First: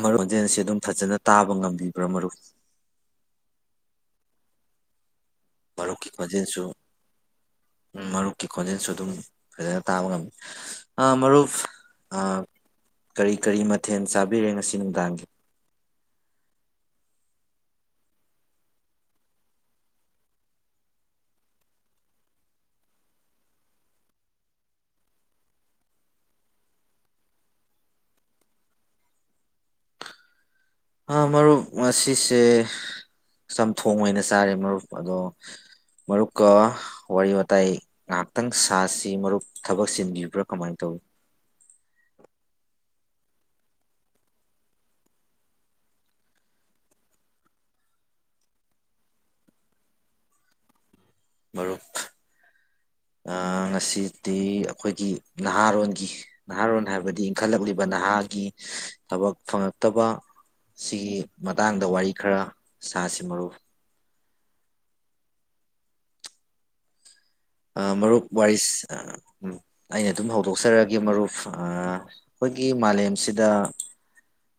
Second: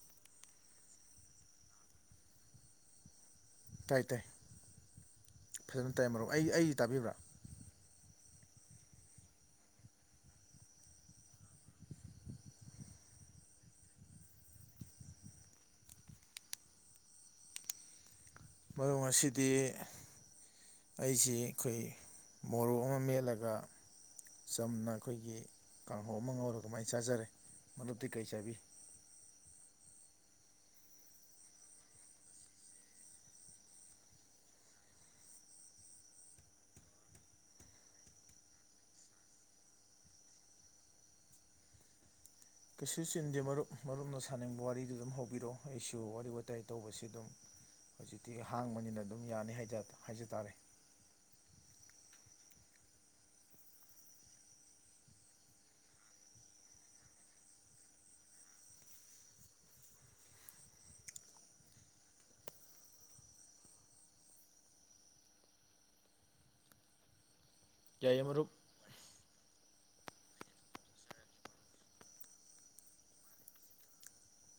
ꯃꯔꯨ ꯍꯣꯟꯖꯦꯜ ꯑꯁꯤ ꯑꯗꯨꯝ ꯐꯖꯅ ꯇꯥꯕ ꯉꯝꯕꯤꯕ꯭ꯔꯥ ꯃꯔꯨ ꯇꯥꯏ ꯇꯥꯏ ꯐꯖꯅ ꯇꯥꯏ ꯃꯔꯨꯞꯀꯤ ꯃꯔꯨꯞ ꯑꯩ ꯈꯖꯤꯦꯜꯁꯨ ꯑꯩ ꯇꯥꯕꯤꯕ꯭ꯔꯥ ꯎ ꯃꯔꯨꯞ ꯀꯤ ꯈꯣꯟꯖꯦꯜꯁꯨ ꯑꯗꯨꯝ ꯐꯖꯅ ꯇꯥꯕ ꯉꯝꯃꯤ ꯃꯔꯨꯞ ꯀꯔꯤ ꯀꯔꯤ ꯃꯊꯦꯜ ꯆꯥꯕꯤꯔꯦ ꯉꯁꯤ ꯅꯨꯡꯗꯥꯡꯒꯤ ꯃꯔꯣꯁꯤꯗꯤ ꯑꯩꯁꯤ ꯑꯩꯈꯣꯏ ꯃꯣꯔꯣꯛ ꯑꯃ ꯃꯦꯠꯂꯒ ꯆꯝꯅ ꯑꯩꯈꯣꯏꯒꯤ ꯀꯥꯡꯍꯧ ꯑꯃ ꯉꯧꯔꯒ ꯀꯃꯥꯏꯅ ꯆꯥꯖꯔꯦ ꯃꯔꯨꯞꯇꯤ ꯀꯩ ꯆꯥꯕꯤ ꯃꯔꯨꯞ ꯑꯁꯤꯁꯦ ꯆꯝꯊꯣꯡ ꯑꯣꯏꯅ ꯆꯥꯔꯦ ꯃꯔꯨꯞ ꯑꯗꯣ ꯃꯔꯨꯞꯀ ꯋꯥꯔꯤ ꯋꯥꯇꯥꯏ ꯉꯍꯥꯛꯇꯪ ꯁꯥꯁꯤ ꯃꯔꯨꯞ ꯊꯕꯛ ꯆꯤꯟꯕꯤꯕ꯭ꯔꯥ ꯀꯃꯥꯏꯅ ꯇꯧꯏꯤ ꯀꯩꯁꯨ ꯆꯤꯟꯗꯦ ꯃꯔꯨꯞ ꯃꯔꯨꯞꯅ ꯁꯥꯅꯤꯡꯕ ꯋꯥꯔꯤꯗꯨ ꯑꯗꯨꯝ ꯍꯧꯕꯤꯔꯛꯑꯣ ꯑꯩꯁꯨ ꯋꯥꯔꯤ ꯋꯥꯇꯥꯏ ꯇꯧꯕꯁꯤ ꯑꯗꯨꯝ ꯍꯧꯖꯤꯛꯇꯤ ꯍꯥꯡꯕꯅꯤꯅ ꯑꯗꯨꯝ ꯌꯥꯅꯤ ꯍꯥꯏꯖ ꯇꯥꯔꯦ ꯃꯔꯨꯞ ꯉꯁꯤꯗꯤ ꯑꯩꯈꯣꯏꯒꯤ ꯅꯍꯥꯔꯣꯟꯒꯤ ꯅꯍꯥꯔꯣꯟ ꯍꯥꯏꯕꯗꯤ ꯏꯟꯈꯠꯂꯛꯂꯤꯕ ꯅꯍꯥꯒꯤ ꯊꯕꯛ ꯐꯪꯉꯛꯇꯕ ꯁꯤꯒꯤ ꯃꯇꯥꯡꯗ ꯋꯥꯔꯤ ꯈꯔ ꯁꯥꯁꯤ ꯃꯔꯨ ꯃꯔꯨꯞ ꯋꯥꯔꯤꯁ ꯎꯝ ꯑꯩꯅ ꯑꯗꯨꯝ ꯍꯧꯗꯣꯛꯆꯔꯛꯑꯒꯦ ꯃꯔꯨꯞ ꯑꯩꯈꯣꯏꯒꯤ ꯃꯥꯂꯦꯝꯁꯤꯗ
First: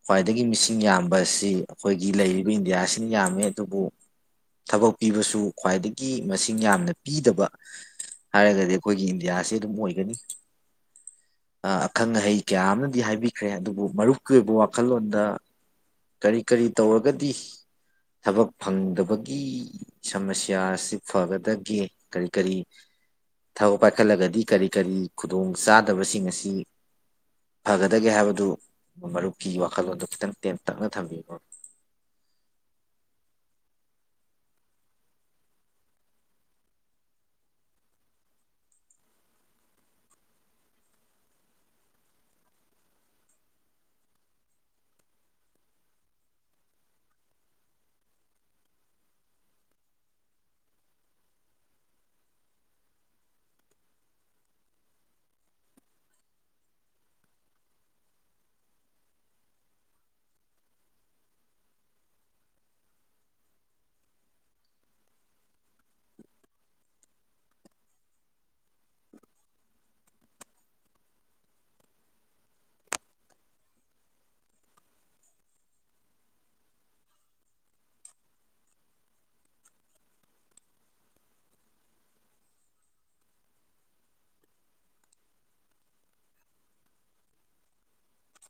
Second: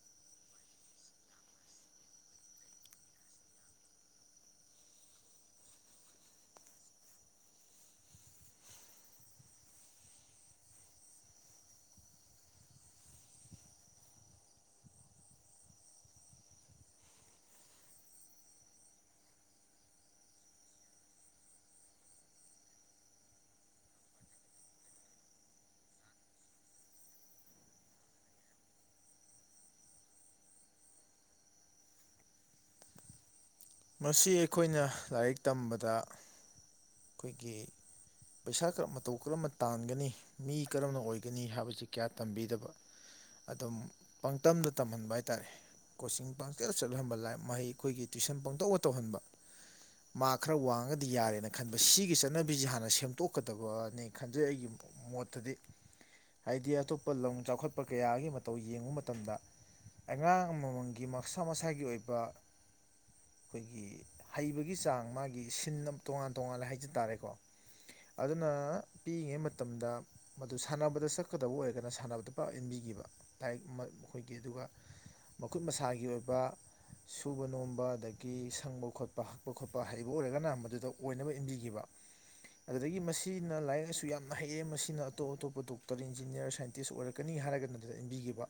ꯈ꯭ꯋꯥꯏꯗꯒꯤ ꯃꯤꯁꯤꯡ ꯌꯥꯝꯕ ꯑꯁꯤ ꯑꯩꯈꯣꯏꯒꯤ ꯂꯩꯔꯤꯕ ꯏꯟꯗꯤꯌꯥꯁꯤꯅ ꯌꯥꯝꯃꯦ ꯑꯗꯨꯕꯨ ꯊꯕꯛ ꯄꯤꯕꯁꯨ ꯈ꯭ꯋꯥꯏꯗꯒꯤ ꯃꯁꯤꯡ ꯌꯥꯝꯅ ꯄꯤꯗꯕ ꯍꯥꯏꯔꯒꯗꯤ ꯑꯩꯈꯣꯏꯒꯤ ꯏꯟꯗꯤꯌꯥꯁꯤ ꯑꯗꯨꯝ ꯑꯣꯏꯒꯅꯤ ꯑꯈꯪ ꯑꯍꯩ ꯀꯌꯥ ꯑꯃꯅꯗꯤ ꯍꯥꯏꯕꯤꯈ꯭ꯔꯦ ꯑꯗꯨꯕꯨ ꯃꯔꯨꯞꯀꯤ ꯑꯣꯏꯕ ꯋꯥ ꯋꯥꯈꯜꯂꯣꯟꯗ ꯀꯔꯤ ꯀꯔꯤ ꯇꯧꯔꯒꯗꯤ ꯊꯕꯛ ꯐꯪꯗꯕꯒꯤ ꯁꯃꯁ꯭ꯌꯥ ꯑꯁꯤ ꯐꯒꯗꯒꯦ ꯀꯔꯤ ꯀꯔꯤ ꯊꯕꯛ ꯄꯥꯏꯈꯠꯂꯒꯗꯤ ꯀꯔꯤ ꯀꯔꯤ ꯈꯨꯗꯣꯡ ꯆꯥꯗꯕꯁꯤꯡ ꯑꯁꯤ ꯐꯒꯗꯒꯦ ꯍꯥꯏꯕꯗꯨ ꯃꯔꯨꯞ ꯐꯤ ꯋꯥꯈꯜꯂꯣꯟꯗꯣ ꯈꯤꯇꯪ ꯇꯦꯟ ꯇꯛꯅ ꯊꯝꯕꯤꯣ ꯃꯁꯤ ꯑꯩꯈꯣꯏꯅ ꯂꯥꯏꯔꯤꯛ ꯇꯝꯕꯗ ꯑꯩꯈꯣꯏꯒꯤ ꯄꯩꯁꯥ ꯃꯇꯧ ꯀꯔꯝꯅ ꯇꯥꯟꯒꯅꯤ ꯃꯤ ꯀꯔꯝꯅ ꯑꯣꯏꯒꯅꯤ ꯍꯥꯏꯕꯁꯤ ꯀꯌꯥ ꯇꯝꯕꯤꯗꯕ ꯑꯗꯨꯝ ꯄꯥꯡꯇꯝꯗ ꯇꯝꯍꯟꯕ ꯍꯥꯏ ꯇꯥꯔꯦ ꯀꯣꯆꯤꯡ ꯄꯪꯆꯅ ꯆꯠꯍꯟꯕ ꯂ ꯃꯍꯩ ꯑꯩꯈꯣꯏꯒꯤ ꯇ꯭ꯋꯏꯁꯟ ꯄ ꯇꯧꯅ ꯇꯧꯍꯟꯕ ꯃꯥ ꯈꯔ ꯋꯥꯡꯉꯒꯗꯤ ꯌꯥꯔꯦꯅ ꯈꯟꯕ ꯁꯤꯒꯤ ꯆꯠꯅꯕꯤꯁꯤꯦ ꯍꯥꯟꯅ ꯁꯦꯝꯗꯣꯛꯀꯗꯕꯅꯤ ꯈꯟꯖꯩ ꯑꯩꯒꯤ ꯃꯣꯠꯇꯗꯤ ꯍꯥꯏꯗꯤ ꯑꯇꯣꯞꯄ ꯂꯝ ꯆꯥꯎꯈꯠꯄ ꯀꯌꯥꯒꯤ ꯃꯇꯧ ꯌꯦꯡꯕ ꯃꯇꯝꯗ ꯑꯉꯥꯡ ꯑꯃꯃꯝꯒꯤ ꯃꯁꯥ ꯃꯁꯥꯒꯤ ꯑꯣꯏꯕ ꯑꯩꯈꯣꯏꯒꯤ ꯍꯩꯕꯒꯤ ꯆꯥꯡ ꯃꯥꯒꯤ ꯁꯤꯟ ꯑꯃ ꯇꯣꯉꯥꯟ ꯇꯣꯉꯥꯂꯦ ꯍꯥꯏꯖ ꯇꯥꯔꯦꯀꯣ ꯑꯗꯨꯅ ꯄꯤꯛꯏꯉꯩ ꯃꯇꯝꯗ ꯃꯗꯨ ꯁꯥꯟꯅꯕꯗ ꯆꯠꯀꯗꯕ ꯑꯣꯏꯔꯒꯅ ꯁꯥꯟꯅꯕꯗ ꯄꯥꯎ ꯏꯟꯕꯤꯈꯤꯕ ꯂꯥꯏꯛ ꯃꯈꯈꯣꯏꯒꯤ ꯑꯗꯨꯒ ꯃꯈꯨꯠ ꯃꯁꯥꯒꯤ ꯑꯣꯏꯕ ꯁꯨꯕ ꯅꯣꯝꯕ ꯑꯗꯒꯤ ꯀꯤ ꯁꯪꯕ ꯈꯣꯠꯄ ꯍꯛꯄ ꯈꯣꯠꯄ ꯍꯩꯕ ꯑꯣꯏꯔꯒꯅ ꯃꯗꯨꯗ ꯑꯣꯏꯅꯕ ꯏꯟꯕꯤꯈꯤꯕ ꯑꯗꯨꯗꯒꯤ ꯃꯁꯤꯅ ꯂꯥꯏꯔꯤꯛ ꯂꯥꯏꯁꯨ ꯌꯥꯝꯅ ꯍꯩꯌꯦ ꯃꯁꯤꯅ ꯑꯇꯣꯞ ꯑꯇꯣꯞꯄ ꯗꯣꯛꯇꯔ ꯏꯟꯖꯤꯅꯤꯌꯥꯔ ꯁꯥꯏꯟꯇꯤꯁ ꯑꯣꯏꯔꯛꯀꯅꯤ ꯍꯥꯏꯔꯒꯅ ꯑꯗꯨꯗ ꯏꯟꯕꯤꯈꯤꯕ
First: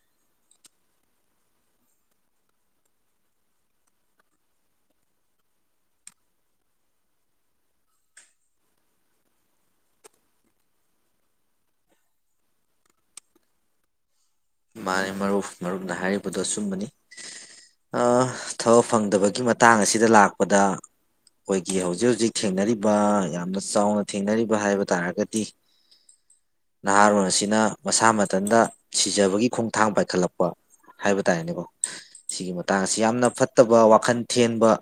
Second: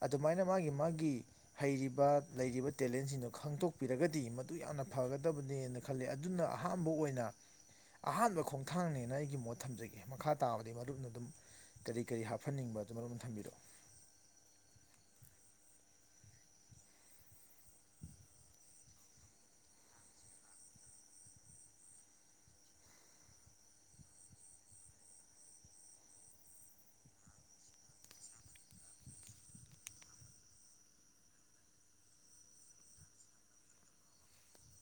ꯑꯗꯨꯃꯥꯏꯅ ꯃꯥꯒꯤ ꯃꯥꯒꯤ ꯍꯩꯔꯤꯕ ꯂꯩꯔꯤꯕ ꯇꯦꯂꯦꯟꯁꯤꯡꯗꯣ ꯈꯪꯇꯣꯛ ꯇꯥꯛꯄꯤꯔꯒꯗꯤ ꯃꯗꯨ ꯌꯥꯝꯅ ꯐꯒꯗꯕꯅꯦꯅ ꯈꯜꯂꯦ ꯑꯗꯨꯅ ꯑꯍꯥꯟꯕ ꯑꯣꯏꯅ ꯑꯍꯥꯟꯕ ꯈꯣꯡꯊꯥꯡꯅꯦꯅ ꯑꯩꯒꯤ ꯃꯣꯠ ꯊꯝꯖꯒꯦ ꯃꯈꯥ ꯇꯥꯕꯗꯤ ꯃꯔꯨꯞꯅ ꯑꯗꯨꯝ ꯀꯔꯤ ꯀꯔꯤ ꯍꯥꯞꯍꯟꯅꯤꯡꯕ ꯑꯗꯨ ꯃꯔꯨꯞꯅ ꯊꯝꯕꯤꯔꯛꯑꯣ ꯃꯥꯅꯦ ꯃꯔꯨꯞ ꯃꯔꯨꯞꯅ ꯍꯥꯏꯔꯤꯕꯗꯣꯁꯨꯝꯕꯅꯤ ꯊꯕꯛ ꯐꯪꯗꯕꯒꯤ ꯃꯇꯥꯡ ꯑꯁꯤꯗ ꯂꯥꯛꯄꯗ ꯑꯩꯈꯣꯏꯒꯤ ꯍꯧꯖꯤꯛ ꯍꯧꯖꯤꯛ ꯊꯦꯡꯅꯔꯤꯕ ꯌꯥꯝꯅ ꯆꯥꯎꯅ ꯊꯦꯡꯅꯔꯤꯕ ꯍꯥꯏꯕ ꯇꯥꯔꯒꯗꯤ ꯅꯍꯥꯔꯣꯟ ꯑꯁꯤꯅ ꯃꯁꯥ ꯃꯊꯟꯇ ꯄꯤꯖꯕꯒꯤ ꯈꯣꯡꯊꯥꯡ ꯄꯥꯏꯈꯠꯂꯛꯄ ꯍꯥꯏꯕ ꯇꯥꯔꯦꯅꯦꯀꯣ ꯁꯤꯒꯤ ꯃꯇꯥꯡꯁꯤ ꯌꯥꯝꯅ ꯐꯠꯇꯕ ꯋꯥꯈꯜ ꯊꯦꯟꯕ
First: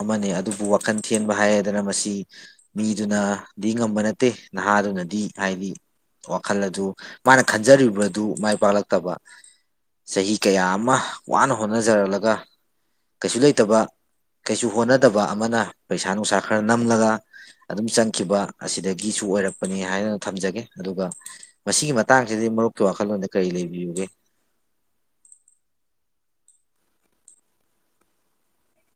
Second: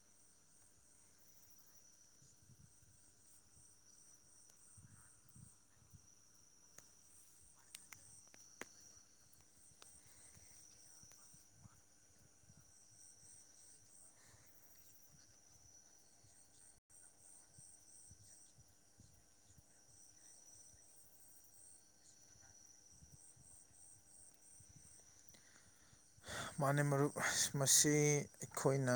ꯑꯃꯅꯦ ꯑꯗꯨꯕꯨ ꯋꯥꯈꯜ ꯊꯦꯟꯕ ꯍꯥꯏꯗꯅ ꯃꯁꯤ ꯃꯤꯗꯨꯅꯗꯤ ꯉꯝꯕ ꯅꯠꯇꯦ ꯅꯍꯥꯗꯨꯅꯗꯤ ꯍꯥꯏꯗꯤ ꯋꯥꯈꯜ ꯑꯗꯨ ꯃꯥꯅ ꯈꯟꯖꯔꯤꯕ ꯑꯗꯨ ꯃꯥꯏ ꯄꯥꯛꯂꯛꯇꯕ ꯆꯍꯤ ꯀꯌꯥ ꯑꯃ ꯋꯥꯅ ꯍꯣꯠꯅꯖꯔꯛꯂꯒ ꯀꯩꯁꯨ ꯂꯩꯇꯕ ꯀꯩꯁꯨ ꯍꯣꯠꯅꯗꯕ ꯑꯃꯅ ꯄꯩꯁꯥ ꯅꯨꯡꯁꯥ ꯈꯔ ꯅꯝꯂꯒ ꯑꯗꯨꯝ ꯆꯪꯈꯤꯕ ꯑꯁꯤꯗꯒꯤꯁꯨ ꯑꯣꯏꯔꯛꯄꯅꯤ ꯍꯥꯏꯅ ꯊꯝꯖꯒꯦ ꯑꯗꯨꯒ ꯃꯁꯤꯒꯤ ꯃꯇꯥꯡꯁꯤꯗꯤ ꯃꯔꯨꯞ ꯋꯥꯈꯜꯂꯣꯟꯗ ꯀꯔꯤ ꯂꯩꯕꯤꯌꯨꯒꯦ ꯃꯥ ꯃꯔꯨꯞ ꯃꯁꯤ ꯑꯩꯈꯣꯏꯅ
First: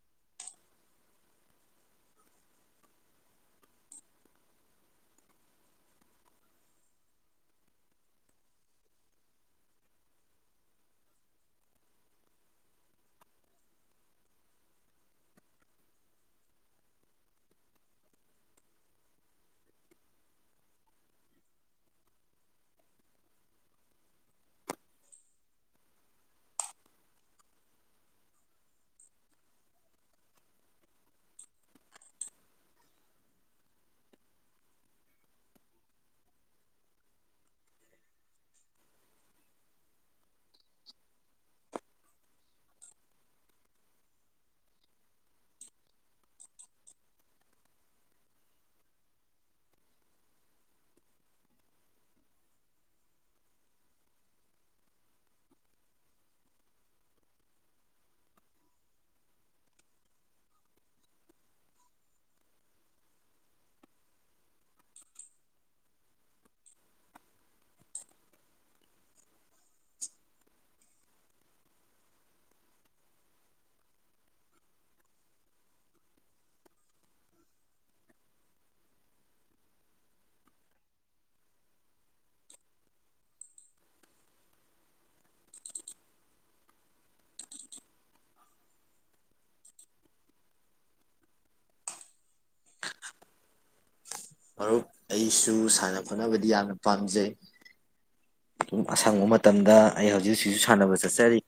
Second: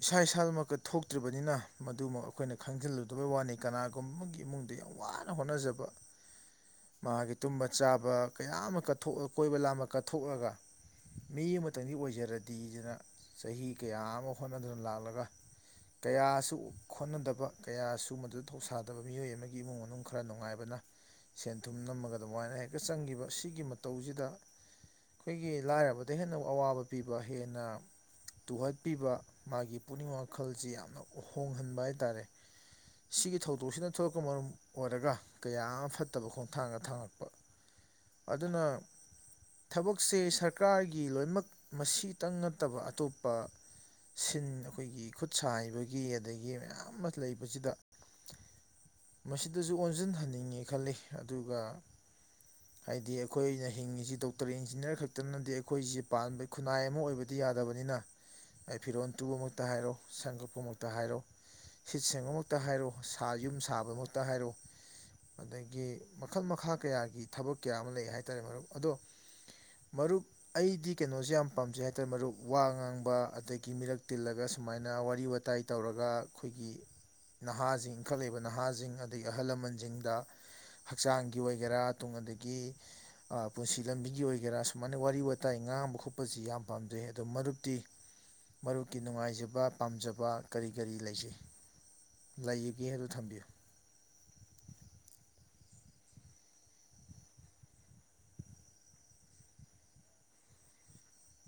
ꯏꯁꯥ ꯏꯁꯥꯃꯛ ꯀꯠ ꯊꯣꯛꯇ꯭ꯔꯤꯕꯅꯤꯅ ꯃꯗꯨꯃꯛ ꯑꯩꯈꯣꯏꯅ ꯈꯪꯖꯤꯜꯂꯨꯗꯕꯩ ꯋꯥꯅꯤ ꯀꯅꯥꯒꯨꯝꯕꯒꯤ ꯏꯃꯨꯡꯗ ꯌꯥꯝ ꯋꯥꯅ ꯍꯣꯠꯅꯖꯕ ꯃꯥꯒꯤ ꯇꯨꯝꯕ ꯆꯥꯕ ꯀꯌꯥ ꯑꯃ ꯀꯑ ꯀꯣꯏꯕ ꯂꯥꯃ ꯀꯠꯊꯣꯛꯂꯒ ꯃꯤ ꯑꯃꯇꯪꯗꯤ ꯑꯣꯏꯖꯔꯗꯤꯗꯅ ꯆꯍꯤ ꯀꯌꯥ ꯑꯃ ꯍꯣꯠꯅꯗꯨꯅ ꯂꯥꯛꯂꯒ ꯀꯌꯥꯁꯨ ꯍꯣꯠꯅꯗꯕ ꯀꯌꯥꯁꯨ ꯃꯗꯨꯗ ꯊꯧꯁꯥꯗꯕ ꯃꯤꯑꯣꯏ ꯑꯃꯒꯤ ꯏꯃꯨꯡ ꯃꯅꯨꯡ ꯈꯔ ꯅꯨꯡꯉꯥꯏꯕꯅ ꯁꯦꯟ ꯊꯨꯝ ꯅꯝꯃꯒ ꯑꯗꯨꯃꯥꯏꯅ ꯍꯦꯛꯇ ꯆꯪꯈꯤꯕ ꯁꯤꯒꯤ ꯃꯇꯧꯁꯤꯗ ꯑꯩꯈꯣꯏꯒꯤ ꯂꯥꯏꯔꯕꯗ ꯍꯦꯟꯅ ꯑꯋꯥꯕ ꯄꯤꯕ ꯍꯦꯟꯅ ꯇꯨꯍꯠꯄꯤꯕ ꯃꯥꯒꯤ ꯄꯨꯛꯅꯤꯡ ꯋꯥꯈꯜꯁꯤ ꯌꯥꯝꯅ ꯍꯣꯡꯍꯟꯕ ꯍꯥꯏꯇꯥꯔꯦ ꯁꯤꯒꯤ ꯊꯧꯗꯣꯛꯁꯤꯅ ꯊꯣꯛꯂꯛꯄ ꯃꯔꯝ ꯑꯣꯏꯔꯒ ꯀꯌꯥ ꯑꯃ ꯐꯠꯇꯕ ꯈꯣꯡꯊꯥꯡꯒ ꯊꯥꯡꯉꯛꯄ ꯑꯗꯨꯅ ꯊꯕꯛꯁꯦ ꯁꯔꯀꯥꯔꯒꯤ ꯂꯣꯏꯅꯃꯛ ꯃꯁꯤꯇꯪ ꯅꯠꯇꯕ ꯑꯇꯣꯞꯄ ꯁꯤꯟ ꯑꯩꯈꯣꯏꯒꯤ ꯈꯨꯠ ꯁꯥ ꯍꯩꯕꯒꯤ ꯑꯗꯒꯤ ꯃꯌꯥꯝ ꯑꯃ ꯂꯩꯕꯁꯤꯗ ꯃꯁꯤꯗꯁꯨ ꯑꯣꯟꯁꯤꯟꯍꯟꯅꯤꯡꯉꯦ ꯈꯜꯂꯤ ꯑꯗꯨꯒ ꯍꯥꯏꯗꯤ ꯑꯩꯈꯣꯏꯅ ꯍꯤꯡꯉꯤꯁꯤ ꯗꯣꯛꯇꯔ ꯏꯟꯖꯤꯅꯤꯌꯥꯔ ꯈꯛꯇꯅꯗꯤ ꯑꯩꯈꯣꯏꯁꯦ ꯄꯥꯟꯕ ꯈꯨꯟꯅꯥꯏ ꯑꯃ ꯑꯣꯏꯕꯗꯤ ꯌꯥꯗꯕꯅꯤꯅ ꯑꯩ ꯐꯤꯔꯣꯟꯜ ꯇꯨꯕꯃꯛꯇ ꯍꯥꯏꯔꯣ ꯁꯪꯒꯛꯄꯃꯛꯇ ꯍꯥꯏꯔꯣ ꯁꯤꯠ ꯁꯦꯡꯕꯃꯛꯇ ꯍꯥꯏꯔꯣ ꯌꯨꯝ ꯁꯥꯕꯃꯛꯇ ꯍꯥꯏꯔꯣ ꯑꯗꯒꯤ ꯃꯈꯜ ꯃꯈꯥ ꯀꯌꯥꯒꯤ ꯊꯕꯛ ꯀꯌꯥ ꯑꯃ ꯂꯩ ꯍꯥꯏꯇꯥꯔꯦ ꯃꯔꯨꯞ ꯑꯗꯣ ꯃꯔꯨꯞ ꯑꯩꯗꯤ ꯀꯩꯅꯣꯁꯦ ꯌꯥꯝ ꯄꯥꯝꯖꯩ ꯍꯥꯏꯇꯥꯔꯦ ꯃꯔꯨꯞ ꯋꯥ ꯉꯥꯡꯕ ꯑꯗꯒꯤ ꯃꯤꯔꯛ ꯇꯤꯜꯂꯒ ꯁꯨꯃꯥꯏꯅ ꯋꯥꯔꯤ ꯋꯥꯇꯥꯏ ꯇꯧꯔꯒ ꯑꯩꯈꯣꯏꯒꯤ ꯅꯍꯥꯁꯤꯡ ꯏꯟꯈꯠꯂꯛꯏꯕ ꯅꯍꯥꯁꯤꯡ ꯑꯗꯒꯤ ꯑꯍꯜ ꯂꯃꯟꯁꯤꯡꯗ ꯍꯛꯆꯥꯡꯒꯤ ꯑꯣꯏꯒꯦꯔꯥ ꯇ ꯑꯗꯒꯤ ꯄꯨꯟꯁꯤ ꯂꯝꯕꯤꯒꯤ ꯑꯣꯏꯒꯦꯔꯥ ꯁꯨꯃꯥꯏꯅ ꯋꯥꯔꯤ ꯋꯥꯇꯥꯏ ꯉꯥꯡꯕ ꯈꯣꯠꯄꯁꯤ ꯌꯥꯝ ꯄꯥꯝꯖꯩ ꯑꯗꯣ ꯃꯔꯨꯞꯛꯇꯤ ꯃꯔꯨꯞꯀꯤ ꯅꯨꯡꯉꯥꯏꯖꯕ ꯄꯥꯝꯖꯕ ꯀꯔꯤ ꯀꯔꯤ ꯂꯩꯖꯩ ꯂꯩꯒꯦꯗ ꯊꯝꯕꯤꯌꯨ ꯃꯔꯨꯞ ꯑꯩꯁꯨ ꯁꯥꯟꯅ ꯈꯣꯠꯅꯕꯗꯤ ꯌꯥꯝꯅ ꯄꯥꯝꯖꯩꯝ ꯑꯁꯪꯕ ꯃꯇꯝꯗ ꯑꯩ ꯍꯧꯖꯤꯛ ꯍꯧꯖꯤꯛꯁꯨ ꯁꯥꯟꯅꯕ ꯆꯠꯆꯔꯤ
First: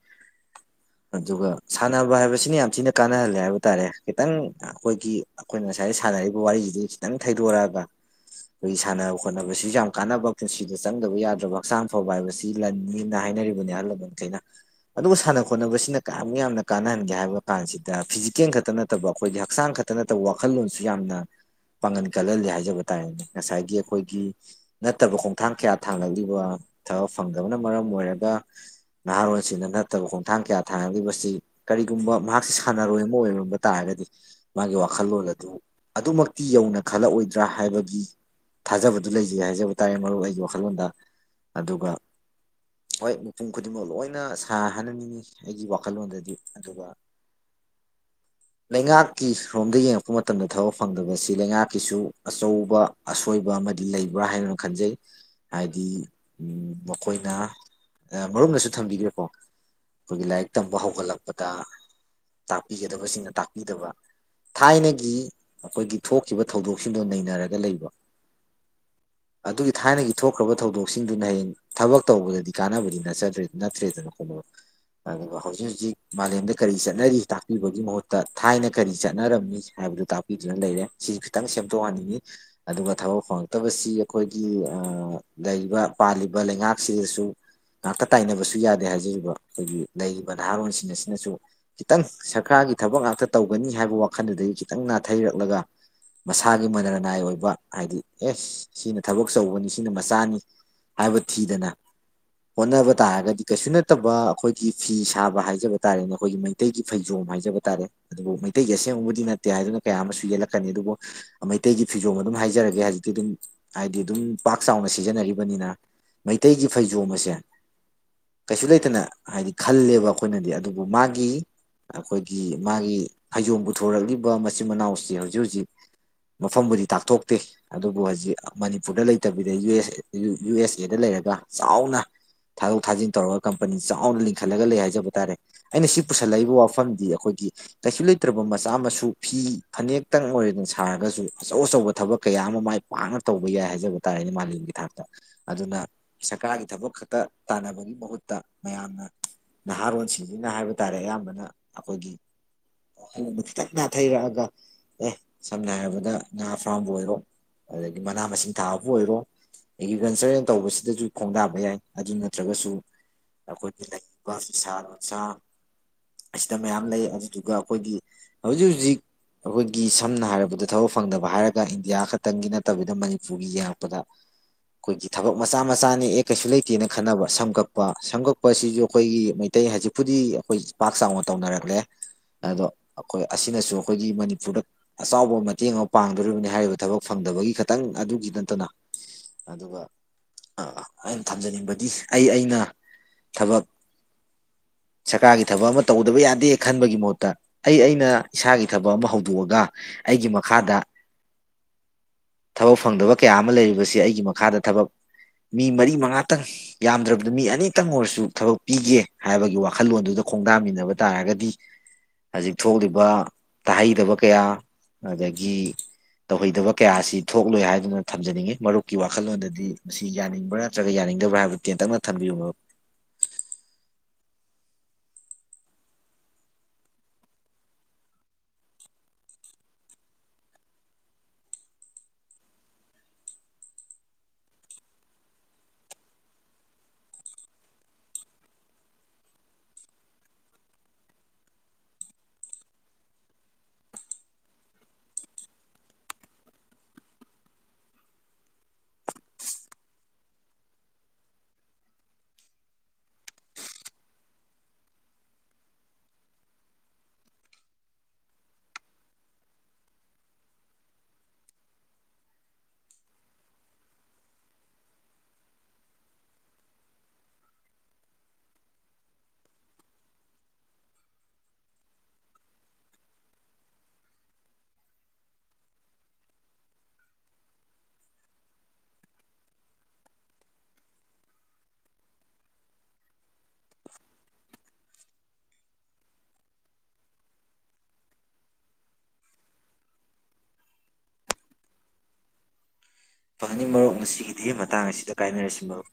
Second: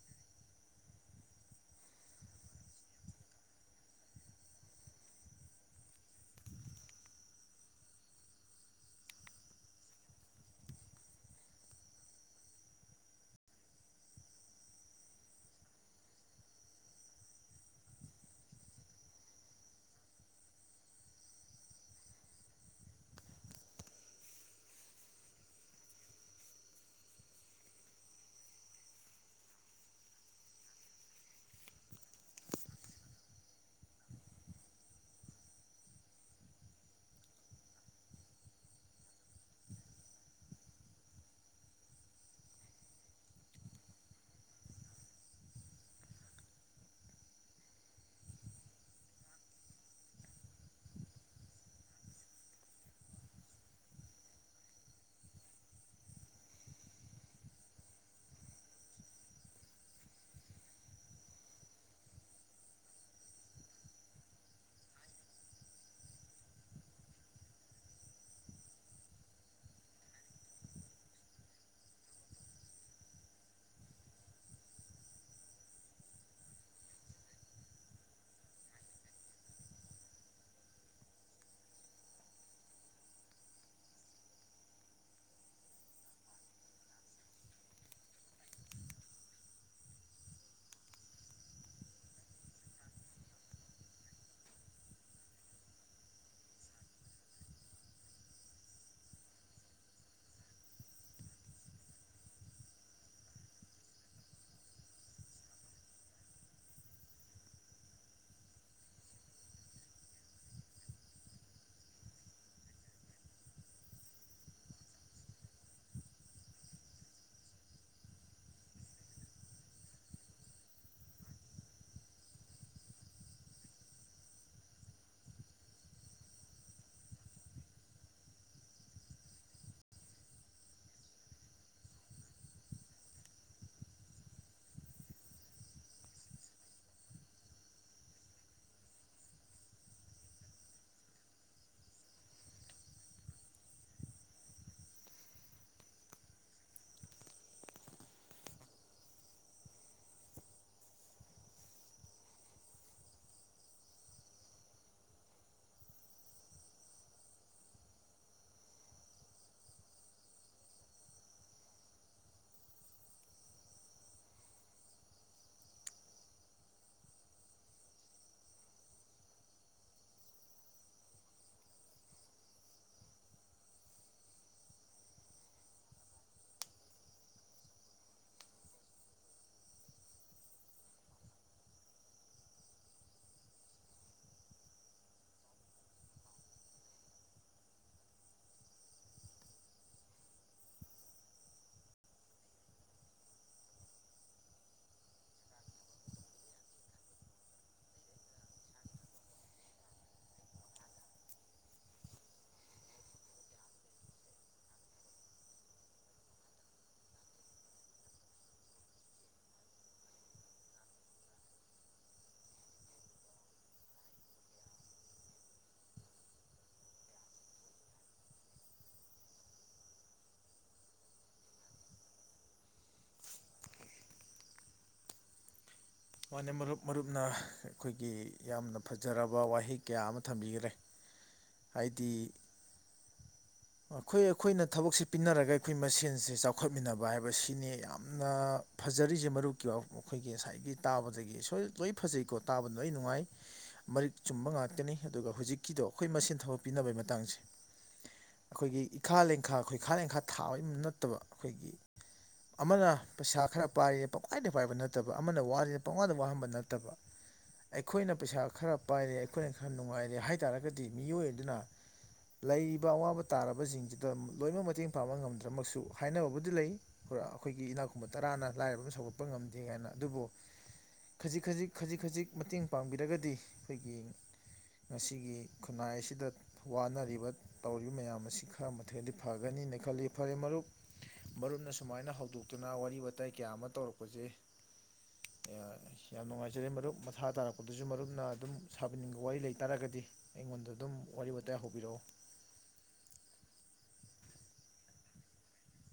ꯑꯗꯨꯒ ꯁꯥꯟꯅꯕ ꯍꯥꯏꯕꯁꯤꯅ ꯌꯥꯝ ꯊꯤꯅ ꯀꯥꯟꯅꯍꯜꯂꯦ ꯍꯥꯏꯕ ꯇꯥꯔꯦ ꯈꯤꯇꯪ ꯑꯩꯈꯣꯏꯒꯤ ꯑꯩꯈꯣꯏꯅ ꯉꯁꯥꯏ ꯁꯥꯟꯅꯔꯤꯕ ꯋꯥꯔꯤꯁꯤꯗꯒꯤ ꯈꯤꯇꯪ ꯊꯩꯗꯣꯔꯛꯒ ꯑꯩꯈꯣꯏꯒꯤ ꯁꯥꯟꯅ ꯈꯣꯠꯅꯕꯁꯤꯁꯨ ꯌꯥꯝ ꯀꯥꯟꯅꯕ ꯄꯨꯟꯁꯤꯗ ꯆꯪꯗꯕ ꯌꯥꯗ꯭ꯔꯕ ꯍꯛꯆꯥꯡ ꯐꯕ ꯍꯥꯏꯕꯁꯤ ꯂꯟꯅꯤꯅ ꯍꯥꯏꯅꯔꯤꯕꯅꯤ ꯑꯍꯜ ꯂꯃꯟꯈꯩꯅ ꯑꯗꯨꯕꯨ ꯁꯥꯟꯅ ꯈꯣꯠꯅꯕꯁꯤꯅ ꯀꯌꯥꯃꯨꯛ ꯌꯥꯝꯅ ꯀꯥꯟꯅꯍꯟꯒꯦ ꯍꯥꯏꯕ ꯀꯥꯟꯁꯤꯗ ꯐꯤꯖꯤꯀꯦꯜ ꯈꯛꯇ ꯅꯠꯇꯕ ꯑꯩꯈꯣꯏꯒꯤ ꯍꯛꯆꯥꯡ ꯈꯛꯇ ꯅꯠꯇꯕ ꯋꯥꯈꯜꯂꯣꯟꯁꯨ ꯌꯥꯝꯅ ꯄꯥꯡꯒꯟ ꯀꯜꯍꯜꯂꯤ ꯍꯥꯏ ꯍꯥꯏꯖꯕ ꯇꯥꯔꯦꯅꯦ ꯉꯁꯥꯏꯒꯤ ꯑꯩꯈꯣꯏꯒꯤ ꯅꯠꯇꯕ ꯈꯣꯡꯊꯥꯡ ꯀꯌꯥ ꯊꯥꯡꯂꯛꯂꯤꯕ ꯊꯕꯛ ꯐꯪꯗꯕꯅ ꯃꯔꯝ ꯑꯣꯏꯔꯒ ꯅꯍꯥꯔꯣꯟꯁꯤꯡꯅ ꯅꯠꯇꯕ ꯈꯣꯡꯊꯥꯡ ꯀꯌꯥ ꯊꯥꯡꯂꯛꯂꯤꯕꯁꯤ ꯀꯔꯤꯒꯨꯝꯕ ꯃꯍꯥꯛꯁꯤ ꯁꯥꯟꯅꯔꯣꯏ ꯑꯃ ꯑꯣꯏꯔꯝꯕ ꯇꯥꯔꯒꯗꯤ ꯃꯥꯒꯤ ꯋꯥꯈꯜꯂꯣꯟ ꯑꯗꯨ ꯑꯗꯨꯃꯛꯇꯤ ꯌꯧꯅ ꯈꯜꯂꯛꯑꯣꯏ ꯗ꯭ꯔꯥ ꯍꯥꯏꯕꯒꯤ ꯊꯥꯖꯕꯗꯨ ꯂꯩꯖꯒꯦ ꯍꯥꯏꯖꯕ ꯇꯥꯔꯦ ꯃꯔꯨꯞ ꯑꯩꯒꯤ ꯋꯥꯈꯜꯂꯣꯟꯗ ꯑꯗꯨꯒ ꯍꯣꯏ ꯃꯤꯄꯨꯝ ꯈꯨꯗꯤꯡꯃꯛ ꯂꯣꯏꯅ ꯁꯥꯅ ꯍꯥꯏꯍꯟꯅꯤꯡꯉꯤ ꯑꯩꯒꯤ ꯋꯥꯈꯜꯂꯣꯟꯗꯗꯤ ꯑꯗꯨꯒ ꯂꯩꯉꯥꯛꯀꯤ ꯔꯣꯝꯗ ꯌꯦꯡꯉꯛꯄ ꯃꯇꯝꯗ ꯊꯕꯛ ꯐꯪꯗꯕꯁꯤ ꯂꯩꯉꯥꯛꯀꯤꯁꯨ ꯑꯆꯧꯕ ꯑꯁꯣꯏꯕ ꯑꯃꯗꯤ ꯂꯩꯕ꯭ꯔꯥ ꯍꯥꯏꯅꯅ ꯈꯟꯖꯩ ꯍꯥꯏꯗꯤ ꯃꯈꯣꯏꯅ ꯃꯔꯨꯞꯅꯁꯨ ꯊꯝꯕꯤꯈ꯭ꯔꯦꯀꯣ ꯑꯩꯈꯣꯏꯒꯤ ꯂꯥꯏꯔꯤꯛ ꯇꯝꯕ ꯍꯧꯒꯠꯂꯛꯄꯗ ꯇꯥꯛꯄꯤꯒꯗꯕꯁꯤꯡꯅ ꯇꯥꯛꯄꯤꯗꯕ ꯊꯥꯏꯅꯒꯤ ꯑꯩꯈꯣꯏꯒꯤ ꯊꯣꯛꯈꯤꯕ ꯊꯧꯗꯣꯛ ꯁꯤꯡꯗꯣ ꯅꯩꯅꯔꯒ ꯂꯩꯕ ꯑꯗꯨꯒꯤ ꯊꯥꯏꯅꯒꯤ ꯊꯣꯛꯈ꯭ꯔꯕ ꯊꯧꯗꯣꯛꯁꯤꯡꯗꯨꯅ ꯍꯌꯦꯡ ꯊꯕꯛ ꯇꯧꯕꯗꯗꯤ ꯀꯥꯟꯅꯕꯗꯤ ꯅꯗ꯭ꯔꯦ ꯅꯠꯇ꯭ꯔꯦꯗꯅ ꯍꯣꯠꯅꯕ ꯑꯗꯨꯒ ꯍꯧꯖꯤꯛ ꯍꯧꯖꯤꯛ ꯃꯥꯂꯦꯝꯗ ꯀꯔꯤ ꯆꯠꯅꯔꯤ ꯇꯥꯛꯄꯤꯕꯒꯤ ꯃꯍꯨꯠꯇ ꯊꯥꯏꯅ ꯀꯔꯤ ꯆꯠꯅꯔꯝꯃꯤ ꯍꯥꯏꯕꯗꯨ ꯇꯥꯛꯄꯤꯗꯨꯅ ꯂꯩꯔꯦ ꯁꯤꯁꯨ ꯈꯤꯇꯪ ꯁꯦꯝ ꯇꯣꯛꯍꯟꯅꯤꯡꯉꯤ ꯑꯗꯨꯒ ꯊꯕꯛ ꯐꯪꯉꯛꯇꯕꯁꯤ ꯑꯩꯈꯣꯏꯒꯤ ꯂꯩꯔꯤꯕ ꯄꯥꯜꯂꯤꯕ ꯂꯩꯉꯥꯛꯁꯤꯗꯁꯨ ꯉꯥꯛꯇ ꯇꯥꯏꯅꯕꯁꯨ ꯌꯥꯗꯦ ꯍꯥꯏꯖꯔꯤꯕ ꯑꯩꯈꯣꯏꯒꯤ ꯂꯩꯔꯤꯕ ꯅꯍꯥꯔꯣꯟꯁꯤꯡ ꯑꯁꯤꯅꯁꯨ ꯈꯤꯇꯪ ꯁꯔꯀꯥꯔꯒꯤ ꯊꯕꯛ ꯉꯥꯛꯇ ꯇꯧꯒꯅꯤ ꯍꯥꯏꯕ ꯋꯥꯈꯜꯗꯨꯗꯒꯤ ꯈꯤꯇꯪ ꯅꯥꯊꯩꯔꯛꯂꯒ ꯃꯁꯥꯒꯤ ꯃꯅꯔꯅꯥꯏ ꯑꯣꯏꯕ ꯍꯥꯏꯗꯤ ꯑꯦꯁ ꯁꯤꯅ ꯊꯕꯛ ꯇꯧꯕꯅꯤ ꯁꯤꯅ ꯃꯆꯥꯅꯤ ꯍꯥꯏꯕ ꯊꯤꯗꯅ ꯍꯣꯠꯅꯕ ꯇꯥꯔꯒꯗꯤ ꯀꯩꯁꯨ ꯅꯠꯇꯕ ꯑꯩꯈꯣꯏꯒꯤ ꯐꯤ ꯁꯥꯕ ꯍꯥꯏꯖꯕ ꯇꯥꯔꯦꯅꯦ ꯑꯩꯈꯣꯏꯒꯤ ꯃꯩꯇꯩꯒꯤ ꯐꯩꯖꯣꯝ ꯍꯥꯏꯖꯕ ꯇꯥꯔꯦ ꯑꯗꯨꯕꯨ ꯃꯩꯇꯩꯒꯤ ꯑꯁꯦꯡꯕꯕꯨꯗꯤ ꯅꯠꯇꯦ ꯍꯥꯏꯗꯨꯅ ꯀꯌꯥ ꯑꯃꯁꯨ ꯌꯦꯛꯂꯛꯀꯅꯤ ꯑꯗꯨꯕꯨ ꯃꯩꯇꯩꯒꯤ ꯐꯤꯖꯣꯝ ꯑꯗꯨꯝ ꯍꯥꯏꯖꯔꯒꯦ ꯍꯧꯖꯤꯛꯇꯤ ꯑꯗꯨꯝ ꯍꯥꯏꯗꯤ ꯑꯗꯨꯝ ꯄꯥꯛ ꯆꯥꯎꯅ ꯁꯤꯖꯤꯟꯅꯔꯤꯕꯅꯤꯅ ꯃꯩꯇꯩꯒꯤ ꯐꯩꯖꯣꯝ ꯑꯁꯦ ꯀꯩꯁꯨ ꯂꯩꯇꯅ ꯍꯥꯏꯗꯤ ꯈꯜꯂꯦꯕ ꯑꯩꯈꯣꯏꯅꯗꯤ ꯑꯗꯨꯕꯨ ꯃꯥꯒꯤ ꯑꯩꯈꯣꯏꯒꯤ ꯃꯥꯒꯤ ꯐꯩꯖꯣꯝ ꯄꯨꯊꯣꯔꯛꯂꯤꯕ ꯃꯆꯤꯟ ꯃꯅꯥꯎꯁ ꯍꯧꯖꯤꯛ ꯍꯧꯖꯤꯛ ꯃꯐꯝꯕꯨꯗꯤ ꯇꯥꯛꯊꯣꯛꯇꯦ ꯑꯗꯨꯕꯨ ꯍꯧꯖꯤꯛ ꯃꯅꯤꯄꯨꯔꯗ ꯂꯩꯇꯕꯤꯗꯁ ꯌꯨ ꯑꯦꯁ ꯑꯦꯗ ꯂꯩꯔꯒ ꯆꯥꯎꯅ ꯊꯥꯗꯣꯛ ꯊꯥꯖꯤꯟ ꯇꯧꯔꯒ ꯀꯝꯄꯅꯤ ꯆꯥꯎꯅ ꯂꯤꯡꯈꯠꯂꯒ ꯂꯩ ꯍꯥꯏꯖꯕ ꯇꯥꯔꯦ ꯑꯩꯅ ꯁꯤ ꯄꯨꯁꯜꯂꯛꯏꯕ ꯋꯥꯐꯝꯗꯤ ꯑꯩꯈꯣꯏꯒꯤ ꯀꯩꯁꯨ ꯂꯩꯇ꯭ꯔꯕ ꯃꯆꯥ ꯃꯁꯨ ꯐꯤ ꯐꯅꯦꯛꯇꯪ ꯑꯣꯏꯔꯁꯨ ꯊꯔꯒꯁꯨ ꯑꯆꯧ ꯑꯆꯧꯕ ꯊꯕꯛ ꯀꯌꯥ ꯑꯃ ꯃꯥꯏ ꯄꯥꯛꯅ ꯇꯧꯕ ꯌꯥꯏ ꯍꯥꯏꯖꯕ ꯇꯥꯔꯦꯅꯦ ꯃꯥꯂꯦꯝꯒꯤ ꯊꯥꯛꯇ ꯑꯗꯨꯅ ꯁꯔꯀꯥꯔꯒꯤ ꯊꯕꯛ ꯈꯛꯇ ꯇꯥꯟꯅꯕꯒꯤ ꯃꯍꯨꯠꯇ ꯃꯌꯥꯝꯅ ꯅꯍꯥꯔꯣꯟꯁꯤꯡꯁꯤꯅ ꯍꯥꯏꯕ ꯇꯥꯔꯦ ꯑꯌꯥꯝꯕꯅ ꯑꯩꯈꯣꯏꯒꯤ ꯈꯤꯇꯪ ꯅꯥꯊꯩꯔꯛꯑꯒ ꯑꯦ ꯁꯝꯅ ꯍꯥꯏꯔꯕꯗ ꯉꯥ ꯐꯥꯔꯝꯕꯨ ꯑꯣꯏꯔꯣ ꯑꯗꯒꯤ ꯃꯅꯥ ꯃꯁꯤꯡ ꯊꯥꯕꯕꯨ ꯑꯣꯏꯔꯣ ꯑꯦꯒ꯭ꯔꯤꯀꯜꯆꯔꯅ ꯇꯧꯕꯁꯤꯗꯁꯨ ꯈꯣꯡꯗꯥꯕ ꯌꯥꯏ ꯑꯗꯨ ꯅꯠꯇ꯭ꯔꯒꯁꯨ ꯑꯩꯈꯣꯏꯒꯤ ꯂꯩꯔꯤꯕ ꯐꯤꯁꯥ ꯂꯣꯟꯁꯥ ꯑꯁꯤꯗ ꯃꯌꯥꯝ ꯂꯩ ꯑꯗꯨꯗꯨꯒ ꯑꯩꯈꯣꯏꯒꯤ ꯍꯧꯖꯤꯛ ꯍꯧꯖꯤꯛ ꯑꯩꯈꯣꯏꯒꯤ ꯁꯝꯅ ꯍꯥꯏꯔꯕꯗ ꯊꯕꯛ ꯐꯪꯗꯕ ꯍꯥꯏꯔꯒ ꯏꯟꯗꯤꯌꯥ ꯈꯛꯇꯪꯒꯤ ꯅꯠꯇꯕꯤꯗ ꯃꯅꯤꯄꯨꯔꯒꯤ ꯌꯦꯡꯉꯛꯄꯗ ꯑꯩꯈꯣꯏꯒꯤ ꯊꯕꯛ ꯃꯆꯥ ꯃꯆꯥꯅꯤ ꯑꯦ ꯀꯩꯁꯨ ꯂꯩꯇꯦꯅ ꯈꯟꯅꯕ ꯁꯝꯒꯛꯄ ꯁꯝꯒꯛꯄ ꯑꯁꯤꯁꯨ ꯑꯩꯈꯣꯏꯒꯤ ꯃꯩꯇꯩ ꯍꯧꯖꯤꯛꯄꯨꯗꯤ ꯑꯩꯈꯣꯏ ꯄꯥꯛ ꯆꯥꯎꯅ ꯇꯧꯅꯔꯛꯂꯦ ꯑꯗꯣ ꯑꯩꯈꯣꯏ ꯑꯁꯤꯅꯁꯨ ꯑꯩꯈꯣꯏꯒꯤ ꯃꯅꯤꯄꯨꯔꯗ ꯑꯆꯥꯎꯕ ꯃꯇꯦꯡ ꯑꯃ ꯄꯥꯡꯗꯣꯔꯤꯕꯅꯤ ꯍꯥꯏꯔꯤꯕ ꯊꯕꯛ ꯐꯪꯗꯕꯒꯤ ꯈꯈꯤꯇꯪ ꯑꯗꯨꯒꯤ ꯅꯠꯇꯅ ꯑꯗꯨꯒ ꯑꯩꯅ ꯊꯝꯖꯅꯤꯡꯕꯗꯤ ꯑꯩ ꯑꯩꯅ ꯊꯕꯛ ꯁꯔꯀꯥꯔꯒꯤ ꯊꯕꯛ ꯑꯃ ꯇꯧꯗꯕ ꯌꯥꯗꯦ ꯈꯟꯕꯒꯤ ꯃꯍꯨꯠꯇ ꯑꯩ ꯑꯩꯅ ꯏꯁꯥꯒꯤ ꯊꯕꯛ ꯑꯃ ꯍꯧꯗꯣꯛꯑꯒ ꯑꯩꯒꯤ ꯃꯈꯥꯗ ꯊꯕꯛ ꯐꯪꯗꯕ ꯀꯌꯥ ꯑꯃ ꯂꯩꯔꯤꯕꯁꯤ ꯑꯩꯒꯤ ꯃꯈꯥꯗ ꯊꯕꯛ ꯃꯤ ꯃꯔꯤ ꯃꯉꯥꯇꯪ ꯌꯥꯝꯗ꯭ꯔꯕꯗ ꯃꯤ ꯑꯅꯤꯇꯪ ꯑꯣꯏꯔꯁꯨ ꯊꯕꯛ ꯄꯤꯒꯦ ꯍꯥꯏꯕꯒꯤ ꯋꯥꯈꯜꯂꯣꯟꯗꯨꯗ ꯈꯣꯡꯗꯥꯃꯤꯟꯅꯕ ꯇꯥꯔꯒꯗꯤ ꯍꯧꯖꯤꯛ ꯊꯣꯛꯂꯤꯕ ꯇꯥꯍꯩꯗꯕ ꯀꯌꯥ ꯑꯗꯒꯤ ꯇꯧꯍꯩꯗꯕ ꯀꯌꯥ ꯑꯁꯤ ꯊꯣꯛꯂꯣꯏ ꯍꯥꯏꯗꯨꯅ ꯊꯝꯖꯅꯤꯡꯉꯤ ꯃꯔꯨꯞꯀꯤ ꯋꯥꯈꯜꯂꯣꯟꯗꯗꯤ ꯃꯁꯤ ꯌꯥꯅꯤꯡꯕ꯭ꯔꯥ ꯅꯠꯇ꯭ꯔꯒ ꯌꯥꯅꯤꯡꯗꯕ꯭ꯔꯥ ꯍꯥꯏꯕꯗꯨ ꯇꯦꯟꯇꯛꯅ ꯊꯝꯕꯤꯌꯨ ꯃꯥꯅꯦ ꯃꯔꯨꯞ ꯃꯔꯨꯞꯅ ꯑꯩꯈꯣꯏꯒꯤ ꯌꯥꯝꯅ ꯐꯖꯔꯕ ꯋꯥꯍꯩ ꯀꯌꯥ ꯑꯃ ꯊꯝꯕꯤꯈꯔꯦ ꯍꯥꯏꯗꯤ ꯑꯩꯈꯣꯏ ꯑꯩꯈꯣꯏꯅ ꯊꯕꯛꯁꯦ ꯄꯤꯟꯅꯔꯒ ꯑꯩꯈꯣꯏ ꯃꯁꯦꯟꯁꯦ ꯆꯥꯎꯈꯠꯃꯤꯟꯅꯕ ꯍꯥꯏꯕꯁꯤꯅꯤ ꯌꯥꯝꯅ ꯐꯖꯔꯤꯁꯦ ꯃꯔꯨꯞꯀꯤ ꯑꯩꯈꯣꯏꯒꯤ ꯉꯁꯥꯏꯒꯤ ꯇꯥꯕꯗꯒꯤ ꯁꯣꯏ ꯂꯣꯏ ꯐꯖꯩꯀꯣ ꯇꯥꯕꯗ ꯂꯣꯏ ꯅꯨꯡꯉꯥꯏ ꯃꯔꯤꯛ ꯆꯨꯝꯕ ꯉꯥꯛꯇꯅꯤ ꯑꯗꯨꯒ ꯍꯧꯨꯖꯤꯛꯀꯤꯗꯣ ꯑꯩꯈꯣꯏ ꯃꯁꯦꯟ ꯊꯕꯛ ꯄꯤꯅꯕꯒꯤ ꯃꯇꯥꯡꯁꯦ ꯑꯩꯈꯣꯏꯒꯤ ꯏꯈꯥ ꯂꯦꯡꯈꯥ ꯑꯩꯈꯣꯏꯈꯥ ꯂꯦꯡꯈꯥ ꯊꯥꯕꯩ ꯅꯠꯇꯕ ꯑꯩꯈꯣꯏꯒꯤ ꯑꯃꯅ ꯄꯩꯁꯥ ꯈꯔ ꯄꯥꯏꯔꯤ ꯈ꯭ꯏꯅ ꯄꯥꯏꯕ ꯅꯠꯇꯕ ꯑꯃꯅ ꯋꯥꯔꯤ ꯄꯥꯎꯉꯥꯟꯗ ꯋꯥꯍꯟꯕ ꯅꯠꯇꯕ ꯑꯩꯈꯣꯏꯅ ꯄꯩꯁꯥ ꯈꯔ ꯄꯥꯏꯔꯦ ꯑꯩꯈꯣꯏꯅ ꯈꯔ ꯅꯨꯡꯉꯥꯏꯔꯦ ꯍꯥꯏ ꯇꯥꯔꯒꯗꯤ ꯃꯤꯑꯣꯏ ꯑꯗꯨꯅ ꯂꯩꯔꯤꯕ ꯑꯋꯥꯕ ꯇꯥꯔꯕꯁꯤꯡꯁꯤꯗ ꯂꯣꯏꯅꯃꯛ ꯃꯇꯦꯡ ꯄꯥꯡꯕ ꯉꯝꯗ꯭ꯔꯃꯛꯁꯨ ꯍꯥꯏꯅꯕꯕꯨꯗꯤ ꯂꯩꯔ ꯑꯩꯈꯣꯏꯒꯤ ꯏꯅꯥꯛ ꯈꯨꯨꯕ ꯇꯔꯥꯅ ꯂꯥꯏꯔꯕ ꯑꯃ ꯁꯧꯒꯠꯄ ꯉꯝꯗꯦ ꯀꯥꯏꯅ ꯑꯗꯨꯕꯨ ꯈꯖꯤꯛ ꯈꯖꯤꯛ ꯈꯖꯤꯛ ꯈꯖꯤꯛ ꯃꯇꯦꯡ ꯄꯥꯡꯕꯤꯔꯒꯗꯤ ꯑꯩꯈꯣꯏꯒꯤ ꯉꯁꯤꯒꯤ ꯈꯨꯟꯅꯥꯏ ꯑꯁꯤꯗ ꯋꯥꯅꯔꯤꯕ ꯇꯧꯔꯤꯕ ꯃꯌꯥꯝ ꯑꯁꯤ ꯈꯔ ꯃꯊꯦꯜꯗꯤ ꯐꯒꯅꯤꯅ ꯈꯜꯂꯤ ꯐꯔꯦ ꯃꯔꯨꯞ ꯃꯔꯨꯞꯅ ꯁꯨꯃꯥꯏꯅ ꯍꯧꯗꯣꯛꯇꯨꯅ ꯋꯥꯔꯤ ꯋꯥꯇꯥꯏ ꯀꯌꯥ ꯑꯃ ꯇꯧꯔꯛꯄꯁꯤ ꯌꯥꯝ ꯅꯨꯡꯉꯥꯏꯖꯔꯦ ꯃꯔꯨꯞ ꯃꯥ ꯇꯥꯔꯛꯄꯗꯁꯨ ꯃꯔꯨꯞꯅ ꯑꯗꯨꯝ ꯁꯥꯕꯤꯅꯤꯡꯕ ꯋꯥꯔꯤ ꯂꯩꯇꯥꯥꯔꯒꯗꯤ ꯑꯩꯉꯣꯟꯗ ꯑꯗꯨꯝ ꯋꯥꯔꯤ ꯋꯥꯇꯥꯏ ꯍꯧꯕꯤꯔꯛꯎ ꯐꯪꯒꯅꯤ ꯃꯔꯣꯛ ꯉꯁꯤꯒꯤꯗꯤ ꯃꯇꯥꯡ ꯑꯁꯤꯗ ꯀꯥꯏꯅꯔꯁꯤ ꯃꯔꯨꯞ